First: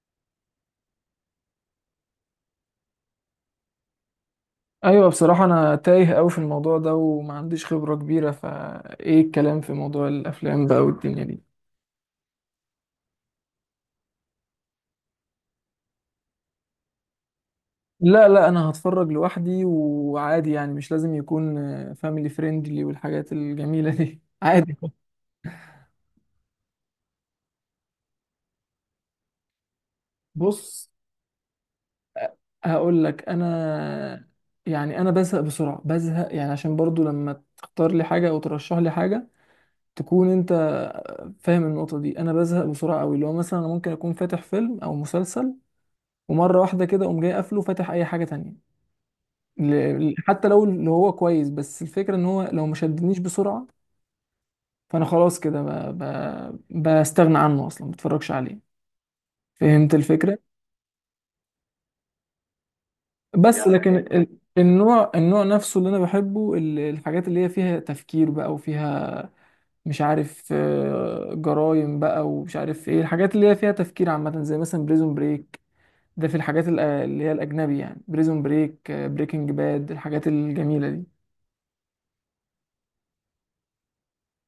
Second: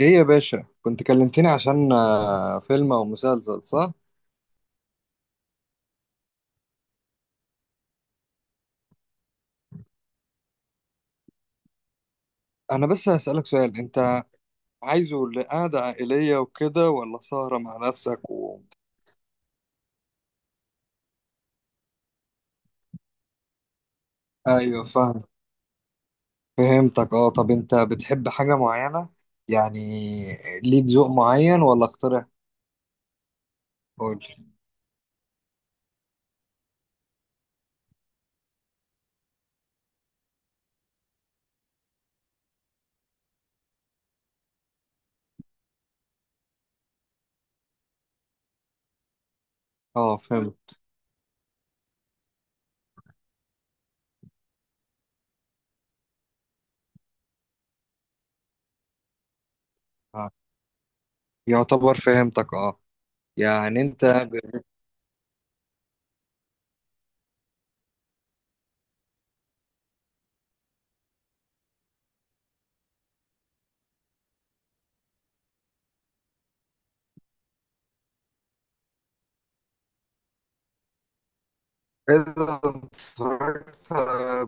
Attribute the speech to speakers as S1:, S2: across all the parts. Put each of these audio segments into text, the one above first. S1: ايه يا باشا، كنت كلمتني عشان فيلم او مسلسل، صح؟
S2: ايوه، بصراحة انا تايه قوي في الموضوع ده وما عنديش خبرة كبيرة، فايه الكلام في موضوع الافلام بقى والدنيا دي.
S1: انا بس هسألك سؤال. انت عايزه لقعدة عائلية وكده ولا سهرة مع
S2: لا
S1: نفسك
S2: لا،
S1: و...
S2: انا هتفرج لوحدي وعادي، يعني مش لازم يكون فاميلي فريندلي والحاجات الجميلة دي. عادي.
S1: ايوه، فاهم. فهمتك. اه، طب انت بتحب حاجة معينة؟ يعني ليك
S2: بص،
S1: ذوق معين ولا اقترح؟
S2: هقول لك
S1: قول.
S2: انا، يعني انا بزهق بسرعة، بزهق يعني، عشان برضو لما تختار لي حاجة او ترشح لي حاجة تكون انت فاهم النقطة دي. انا بزهق بسرعة قوي، اللي هو مثلا انا ممكن اكون فاتح فيلم او مسلسل ومرة واحدة كده اقوم جاي قافله فاتح اي حاجة تانية.
S1: اه،
S2: حتى لو
S1: فهمت.
S2: اللي هو كويس، بس الفكرة ان هو لو ما شدنيش بسرعة فانا خلاص كده بستغنى عنه اصلا، ما بتفرجش عليه. فهمت
S1: آه.
S2: الفكرة.
S1: يعتبر فهمتك. اه،
S2: بس يعني
S1: يعني
S2: لكن
S1: انت ب-
S2: النوع النوع نفسه اللي انا بحبه، الحاجات اللي هي فيها تفكير بقى وفيها مش عارف، جرايم بقى، ومش عارف ايه الحاجات اللي هي فيها تفكير عامة، زي مثلا بريزون بريك. ده في الحاجات اللي هي الأجنبي يعني، بريزون بريك، بريكنج باد، الحاجات الجميلة دي.
S1: إذا اتفرجت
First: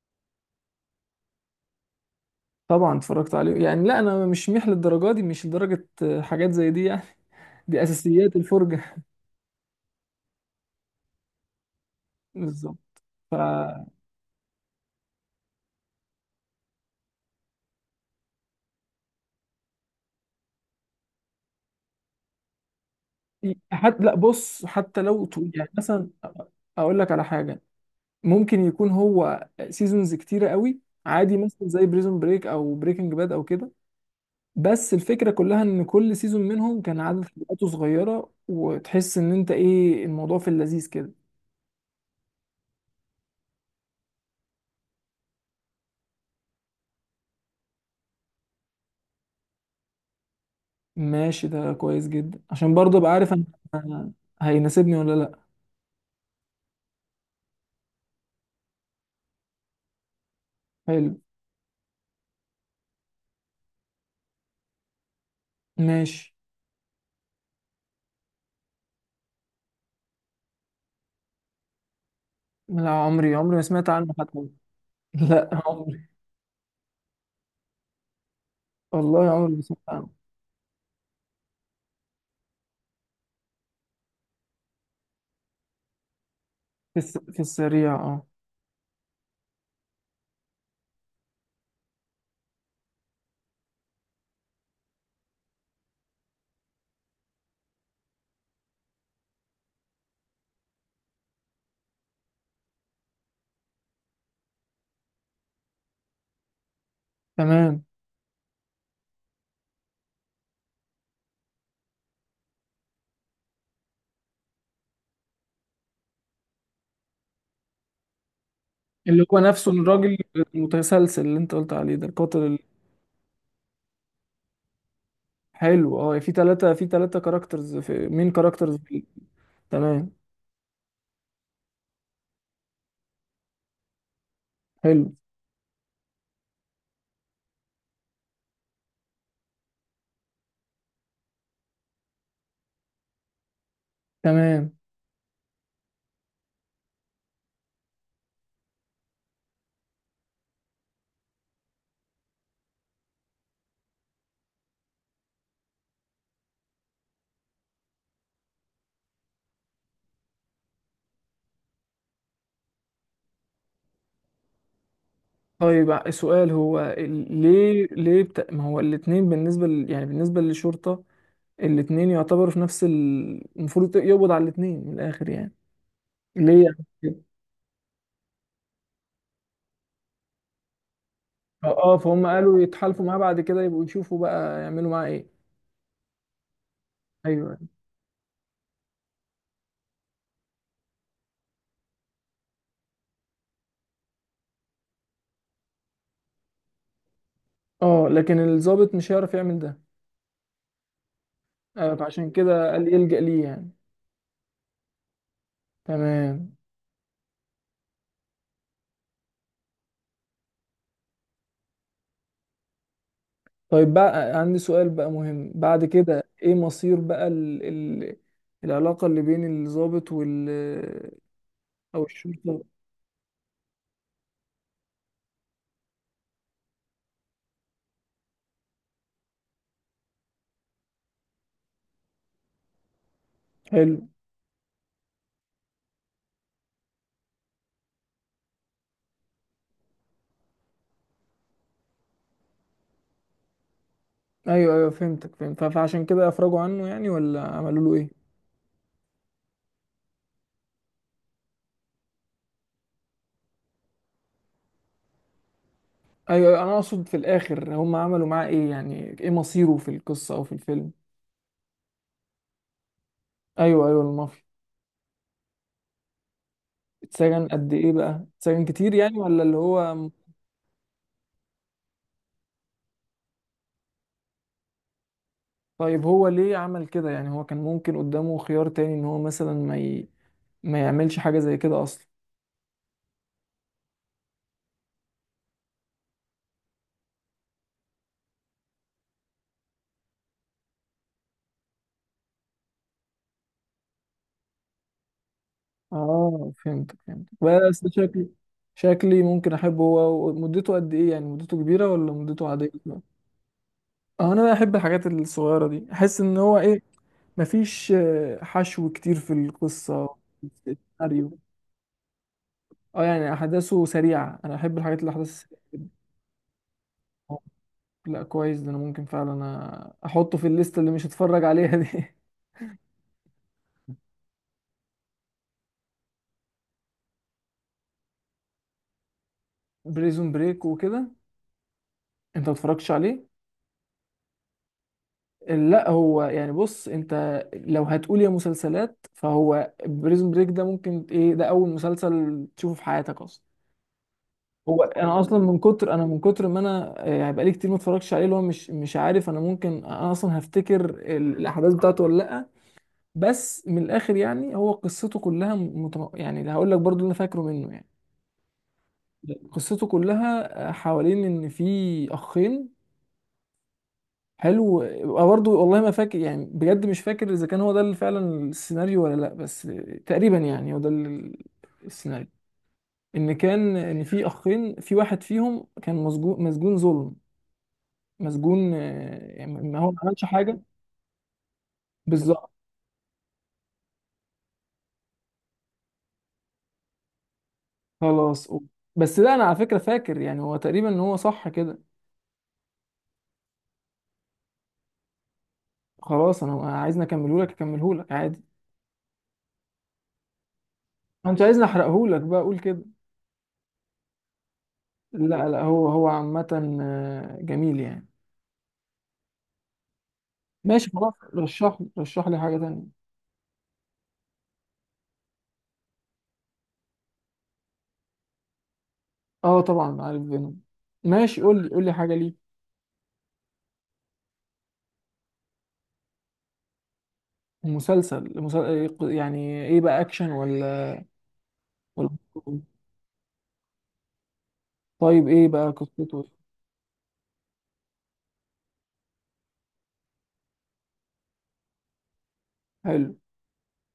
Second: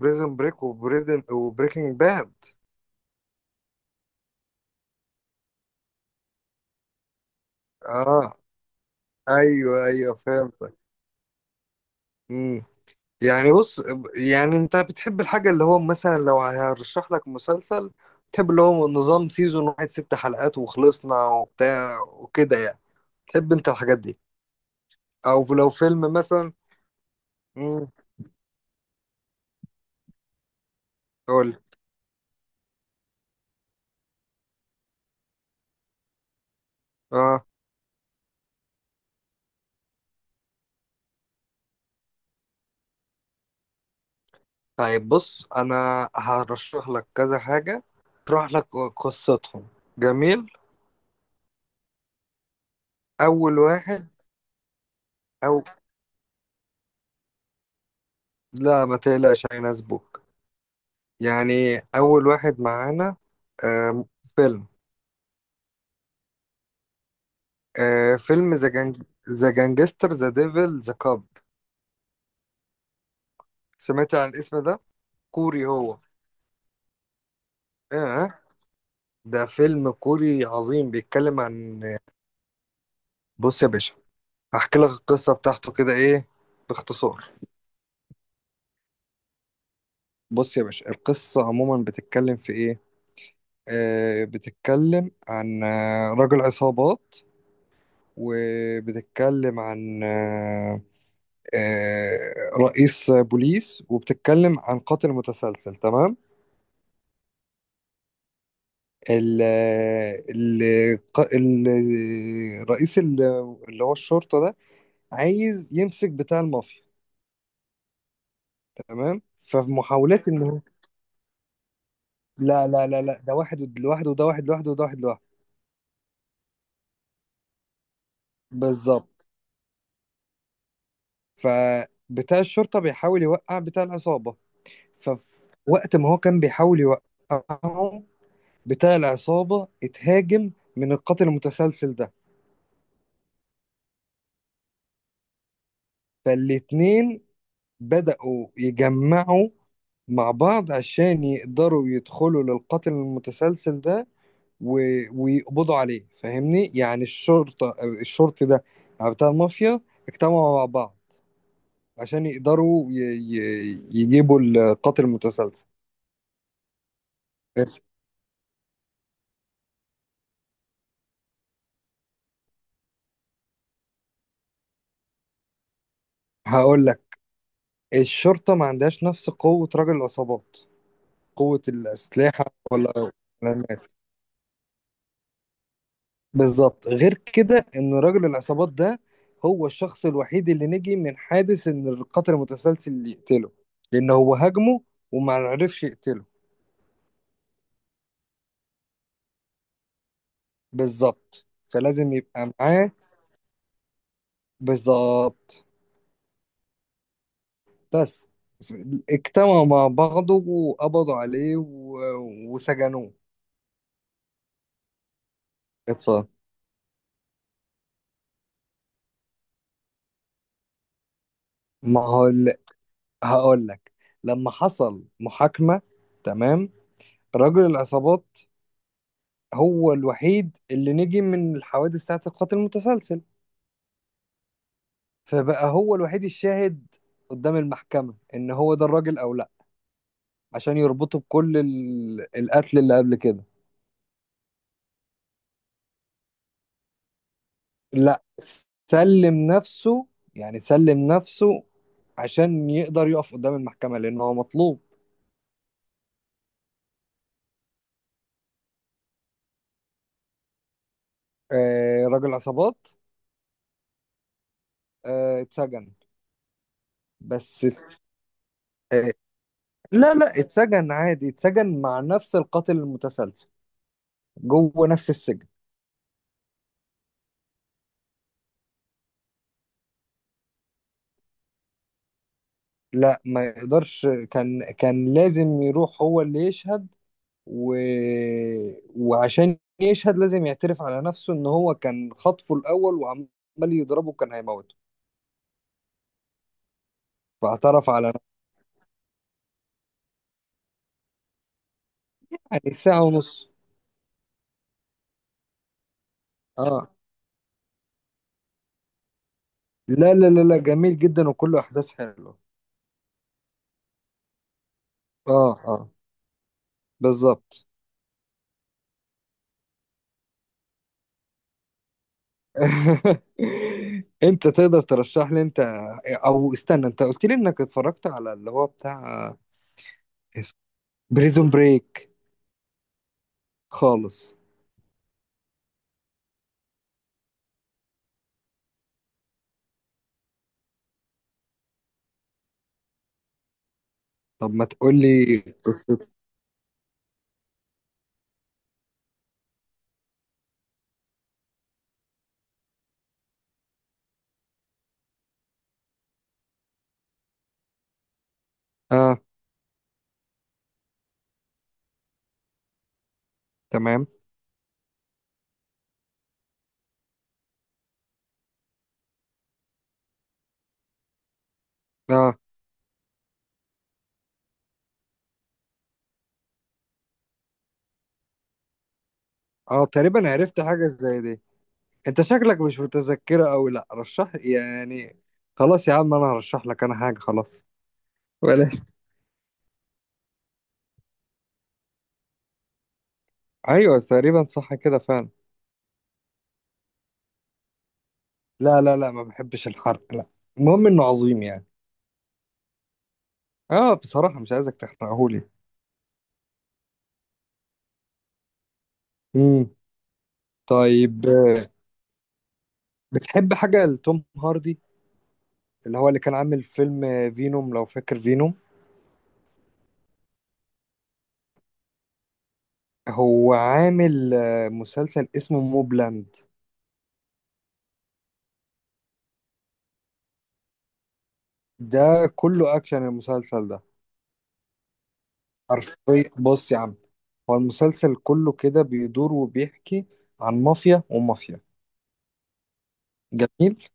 S1: بريزن بريك وبريدن وبريكنج باد.
S2: طبعا اتفرجت عليه يعني، لا انا مش ميح للدرجه دي، مش لدرجه حاجات زي دي يعني، دي
S1: اه،
S2: اساسيات الفرجه.
S1: ايوه ايوه، فهمتك.
S2: بالظبط. ف
S1: يعني بص، يعني انت بتحب الحاجة اللي هو مثلا لو هرشح لك مسلسل، تحب اللي هو نظام سيزون واحد ست حلقات وخلصنا وبتاع وكده؟ يعني تحب انت الحاجات
S2: حتى لا
S1: دي
S2: بص، حتى لو
S1: او
S2: يعني
S1: لو فيلم
S2: مثلا
S1: مثلا؟
S2: اقول لك على حاجه،
S1: مم،
S2: ممكن يكون هو سيزونز كتيره قوي عادي،
S1: قول.
S2: مثلا زي بريزون بريك او بريكنج باد او كده، بس الفكره كلها ان كل سيزون منهم كان عدد
S1: اه،
S2: حلقاته صغيره وتحس ان انت ايه الموضوع في اللذيذ كده.
S1: طيب بص، انا هرشح لك كذا حاجة، اشرح لك قصتهم. جميل.
S2: ماشي، ده كويس جدا عشان برضه ابقى عارف أنا
S1: اول واحد،
S2: هيناسبني ولا لا.
S1: او لا، ما تقلقش هيناسبوك.
S2: حلو.
S1: يعني اول واحد معانا، آم، فيلم.
S2: ماشي.
S1: آه، فيلم ذا جانج، ذا جانجستر ذا ديفل ذا كاب.
S2: لا، عمري عمري ما سمعت عنه
S1: سمعت عن
S2: حتى.
S1: الاسم ده؟
S2: لا،
S1: كوري هو.
S2: عمري.
S1: اه،
S2: والله
S1: ده
S2: عمري ما سمعت
S1: فيلم
S2: عنه.
S1: كوري عظيم، بيتكلم عن، بص يا باشا، هحكي لك القصة بتاعته كده، ايه، باختصار.
S2: في السريع، اه.
S1: بص يا باشا، القصة عموما بتتكلم في ايه. آه، بتتكلم عن رجل عصابات، وبتتكلم عن آه رئيس بوليس، وبتتكلم عن قاتل متسلسل. تمام.
S2: تمام.
S1: ال ال ال- رئيس ال- اللي هو الشرطة ده عايز يمسك بتاع المافيا. تمام،
S2: اللي هو نفسه
S1: ففي
S2: الراجل
S1: محاولات ان هو،
S2: المتسلسل اللي انت قلت عليه ده، القاتل
S1: لا لا لا لا، ده واحد لوحده وده واحد لوحده وده واحد لوحده.
S2: الحلو. اه، في ثلاثة كاركترز، في مين كاركترز.
S1: بالظبط،
S2: تمام.
S1: فبتاع الشرطة بيحاول يوقع بتاع العصابة.
S2: حلو.
S1: ففي وقت ما هو كان بيحاول يوقعه، بتاع العصابة اتهاجم من القاتل المتسلسل ده.
S2: تمام.
S1: فالاتنين بدأوا يجمعوا مع بعض عشان يقدروا يدخلوا للقاتل المتسلسل ده و... ويقبضوا عليه. فاهمني؟ يعني الشرطة، الشرطي ده، بتاع المافيا، اجتمعوا مع بعض عشان يقدروا يجيبوا القاتل المتسلسل.
S2: طيب السؤال هو،
S1: بس.
S2: ليه ليه ما هو الاتنين بالنسبة يعني بالنسبة للشرطة الاتنين يعتبروا في نفس المفروض يقبض على الاتنين من الآخر يعني. ليه
S1: هقول لك،
S2: يعني؟
S1: الشرطة ما عندهاش نفس قوة رجل العصابات، قوة
S2: اه، فهم
S1: الأسلحة
S2: قالوا
S1: ولا
S2: يتحالفوا معاه بعد
S1: ولا
S2: كده يبقوا
S1: الناس.
S2: يشوفوا بقى يعملوا معاه ايه.
S1: بالظبط، غير
S2: ايوه.
S1: كده ان راجل العصابات ده هو الشخص الوحيد اللي نجي من حادث ان القاتل المتسلسل اللي يقتله، لان هو هاجمه وما عرفش يقتله.
S2: اه، لكن الضابط مش هيعرف يعمل ده.
S1: بالظبط، فلازم
S2: فعشان
S1: يبقى
S2: كده
S1: معاه.
S2: قال يلجأ ليه يعني.
S1: بالظبط.
S2: تمام.
S1: بس. ف- اجتمعوا مع بعضه وقبضوا عليه و... وسجنوه.
S2: طيب بقى عندي سؤال بقى مهم، بعد
S1: اتفضل.
S2: كده ايه مصير بقى العلاقة اللي بين الضابط وال،
S1: ما
S2: او
S1: هو ال-
S2: الشرطة.
S1: هقول لك، لما حصل محاكمة، تمام، راجل العصابات هو الوحيد اللي نجي من الحوادث بتاعت القتل المتسلسل.
S2: حلو.
S1: فبقى هو الوحيد الشاهد قدام المحكمة، ان هو ده الراجل او لا، عشان يربطه بكل القتل اللي قبل كده.
S2: ايوه ايوه، فهمتك فهمت، فعشان كده افرجوا عنه يعني، ولا عملوا له ايه؟
S1: لا، سلم نفسه، يعني سلم نفسه عشان يقدر يقف قدام المحكمة، لان هو مطلوب.
S2: ايوه، أيوة، انا اقصد في الاخر هم عملوا معاه ايه يعني، ايه مصيره في القصة او في الفيلم.
S1: آه، راجل عصابات،
S2: ايوه ايوه، المافيا.
S1: آه، اتسجن.
S2: اتسجن
S1: بس
S2: قد ايه
S1: ات-
S2: بقى؟ اتسجن كتير
S1: آه،
S2: يعني، ولا اللي هو؟
S1: لا لا، اتسجن عادي، اتسجن مع نفس القاتل المتسلسل، جوه نفس السجن.
S2: طيب هو ليه عمل كده يعني؟ هو كان ممكن قدامه خيار تاني ان هو مثلا ما يعملش حاجة زي كده اصلا.
S1: لا، ما يقدرش، كان كان لازم يروح هو اللي يشهد و... وعشان يشهد لازم يعترف على نفسه ان هو كان خطفه الاول وعمال يضربه، كان هيموته.
S2: اه فهمت فهمت، بس
S1: فاعترف على نفسه.
S2: شكلي، شكلي ممكن احبه. هو مدته قد ايه يعني؟ مدته كبيرة ولا مدته عادية؟
S1: يعني ساعة ونص.
S2: اه، انا بحب الحاجات الصغيرة دي، احس ان هو ايه،
S1: اه،
S2: مفيش حشو كتير في القصة
S1: لا لا لا
S2: في
S1: لا، جميل جدا
S2: السيناريو.
S1: وكله احداث حلوة.
S2: اه يعني احداثه سريعة، انا احب الحاجات اللي احداثها
S1: اه،
S2: سريعة.
S1: اه، بالظبط.
S2: لا كويس ده، انا ممكن فعلا احطه في الليسته اللي مش هتفرج عليها دي.
S1: انت تقدر ترشح لي انت، او استنى، انت قلت لي انك اتفرجت على اللي هو بتاع
S2: بريزون بريك وكده.
S1: بريزون بريك؟
S2: انت ما اتفرجتش عليه؟
S1: خالص.
S2: لا هو يعني، بص انت، لو هتقول يا مسلسلات فهو بريزون بريك ده ممكن ايه، ده اول مسلسل تشوفه في حياتك اصلا.
S1: طب ما
S2: هو
S1: تقول
S2: انا
S1: لي
S2: اصلا من كتر،
S1: قصته.
S2: ما انا، هيبقى لي كتير ما اتفرجتش عليه، اللي هو مش عارف، انا ممكن انا اصلا هفتكر الاحداث بتاعته ولا لا. بس من الاخر يعني، هو قصته كلها يعني هقول لك برضو اللي انا فاكره منه يعني،
S1: اه.
S2: قصته كلها حوالين ان في اخين.
S1: تمام.
S2: حلو. أه برضه، والله ما فاكر يعني، بجد مش فاكر اذا كان هو ده اللي فعلا السيناريو ولا لا، بس تقريبا يعني هو ده السيناريو،
S1: اه،
S2: ان كان ان في اخين، في واحد فيهم كان مسجون، مسجون ظلم، مسجون يعني ما
S1: اه،
S2: هو ما عملش
S1: تقريبا
S2: حاجه.
S1: عرفت حاجة زي دي. انت
S2: بالظبط.
S1: شكلك مش متذكره قوي، لا رشح يعني، خلاص يا عم انا هرشح لك انا حاجه، خلاص
S2: خلاص.
S1: ولا
S2: بس لا، انا على فكره فاكر يعني، هو تقريبا ان هو صح كده.
S1: ايوه، تقريبا صح كده فعلا.
S2: خلاص انا عايزني اكمله لك، اكمله لك عادي.
S1: لا لا لا، ما بحبش الحرق، لا. المهم انه
S2: انت
S1: عظيم
S2: عايزني
S1: يعني.
S2: احرقه لك بقى اقول كده؟
S1: اه، بصراحه مش عايزك
S2: لا
S1: تحرقهولي.
S2: لا، هو عامة جميل يعني.
S1: امم.
S2: ماشي خلاص،
S1: طيب
S2: رشح رشح لي حاجة تانية.
S1: بتحب حاجه لتوم هاردي، اللي هو اللي كان عامل فيلم فينوم، لو فاكر فينوم؟
S2: اه طبعا عارف فينوم. ماشي، قول لي قول لي حاجة ليه.
S1: هو عامل مسلسل اسمه موبلاند.
S2: مسلسل، يعني ايه بقى، اكشن ولا، ولا؟
S1: ده كله اكشن المسلسل ده.
S2: طيب ايه بقى قصته؟
S1: حرفيا بص يا عم، هو المسلسل كله كده بيدور وبيحكي عن مافيا ومافيا.
S2: حلو.
S1: جميل.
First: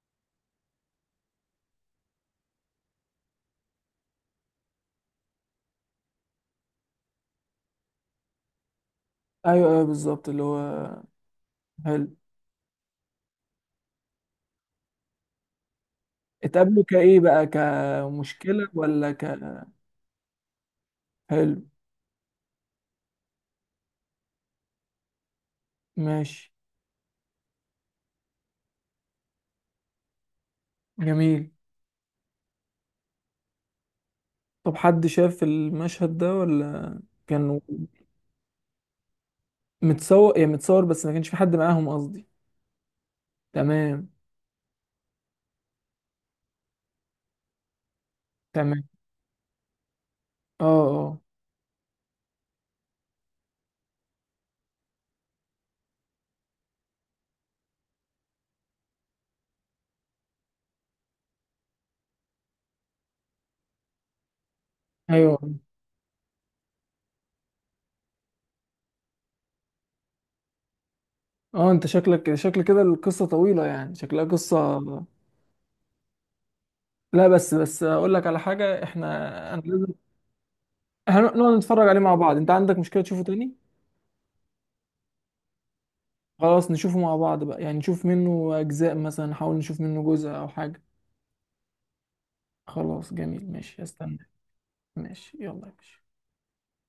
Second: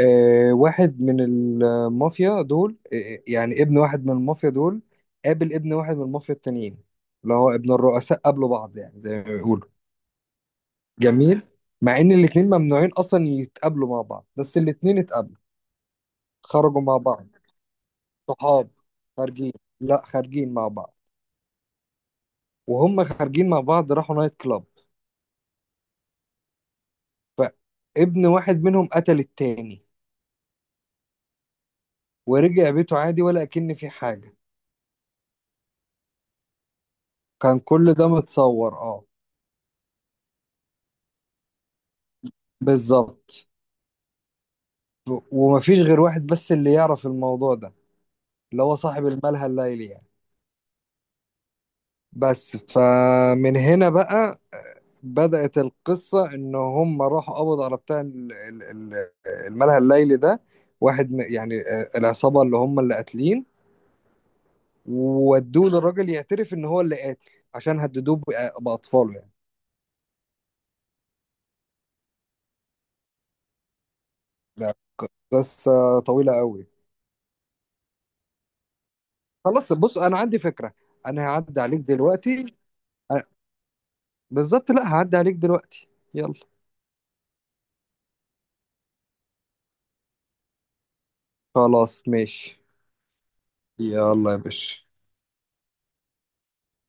S1: آه، واحد من المافيا دول، يعني ابن واحد من المافيا دول قابل ابن واحد من المافيا التانيين، اللي هو ابن الرؤساء، قابلوا بعض يعني زي ما بيقولوا.
S2: ايوه ايوه، بالظبط اللي هو.
S1: جميل. مع
S2: حلو،
S1: ان الاتنين ممنوعين اصلا يتقابلوا مع بعض، بس الاتنين اتقابلوا. خرجوا
S2: اتقابلوا
S1: مع
S2: كايه
S1: بعض،
S2: بقى، كمشكلة
S1: صحاب،
S2: ولا ك؟
S1: خارجين، لا، خارجين مع بعض.
S2: حلو.
S1: وهم خارجين مع بعض راحوا نايت كلاب.
S2: ماشي.
S1: فابن واحد منهم قتل التاني،
S2: جميل.
S1: ورجع بيته عادي ولا أكن في حاجة.
S2: طب حد شاف المشهد ده، ولا كانوا،
S1: كان كل ده متصور، اه.
S2: متصور يعني متصور، بس ما كانش في حد معاهم قصدي.
S1: بالظبط.
S2: تمام.
S1: ومفيش غير واحد بس اللي يعرف الموضوع ده، اللي هو
S2: تمام.
S1: صاحب الملهى الليلي يعني.
S2: اه. اه.
S1: بس، فمن هنا بقى بدأت القصة، إن هم راحوا قبضوا على بتاع الملهى الليلي ده، واحد يعني العصابة اللي هم اللي قاتلين،
S2: ايوه.
S1: وودوه للراجل يعترف إن هو اللي قاتل، عشان هددوه بأطفاله يعني.
S2: اه انت شكلك شكل كده القصه طويله يعني، شكلها
S1: لا.
S2: قصه.
S1: ك- بس آه، طويلة قوي.
S2: لا بس بس اقول لك على حاجه، احنا انا
S1: خلاص
S2: لازم
S1: بص، انا عندي فكرة، انا
S2: هنقعد
S1: هعدي عليك
S2: نتفرج عليه مع بعض، انت
S1: دلوقتي.
S2: عندك مشكله تشوفه
S1: آه،
S2: تاني؟
S1: بالظبط، لا، هعدي عليك دلوقتي. يلا.
S2: خلاص نشوفه مع بعض بقى يعني، نشوف منه اجزاء مثلا، نحاول نشوف منه جزء او حاجه.
S1: خلاص ماشي،
S2: خلاص جميل، ماشي استنى.
S1: يلا يا باشا.
S2: ماشي يلا يا باشا.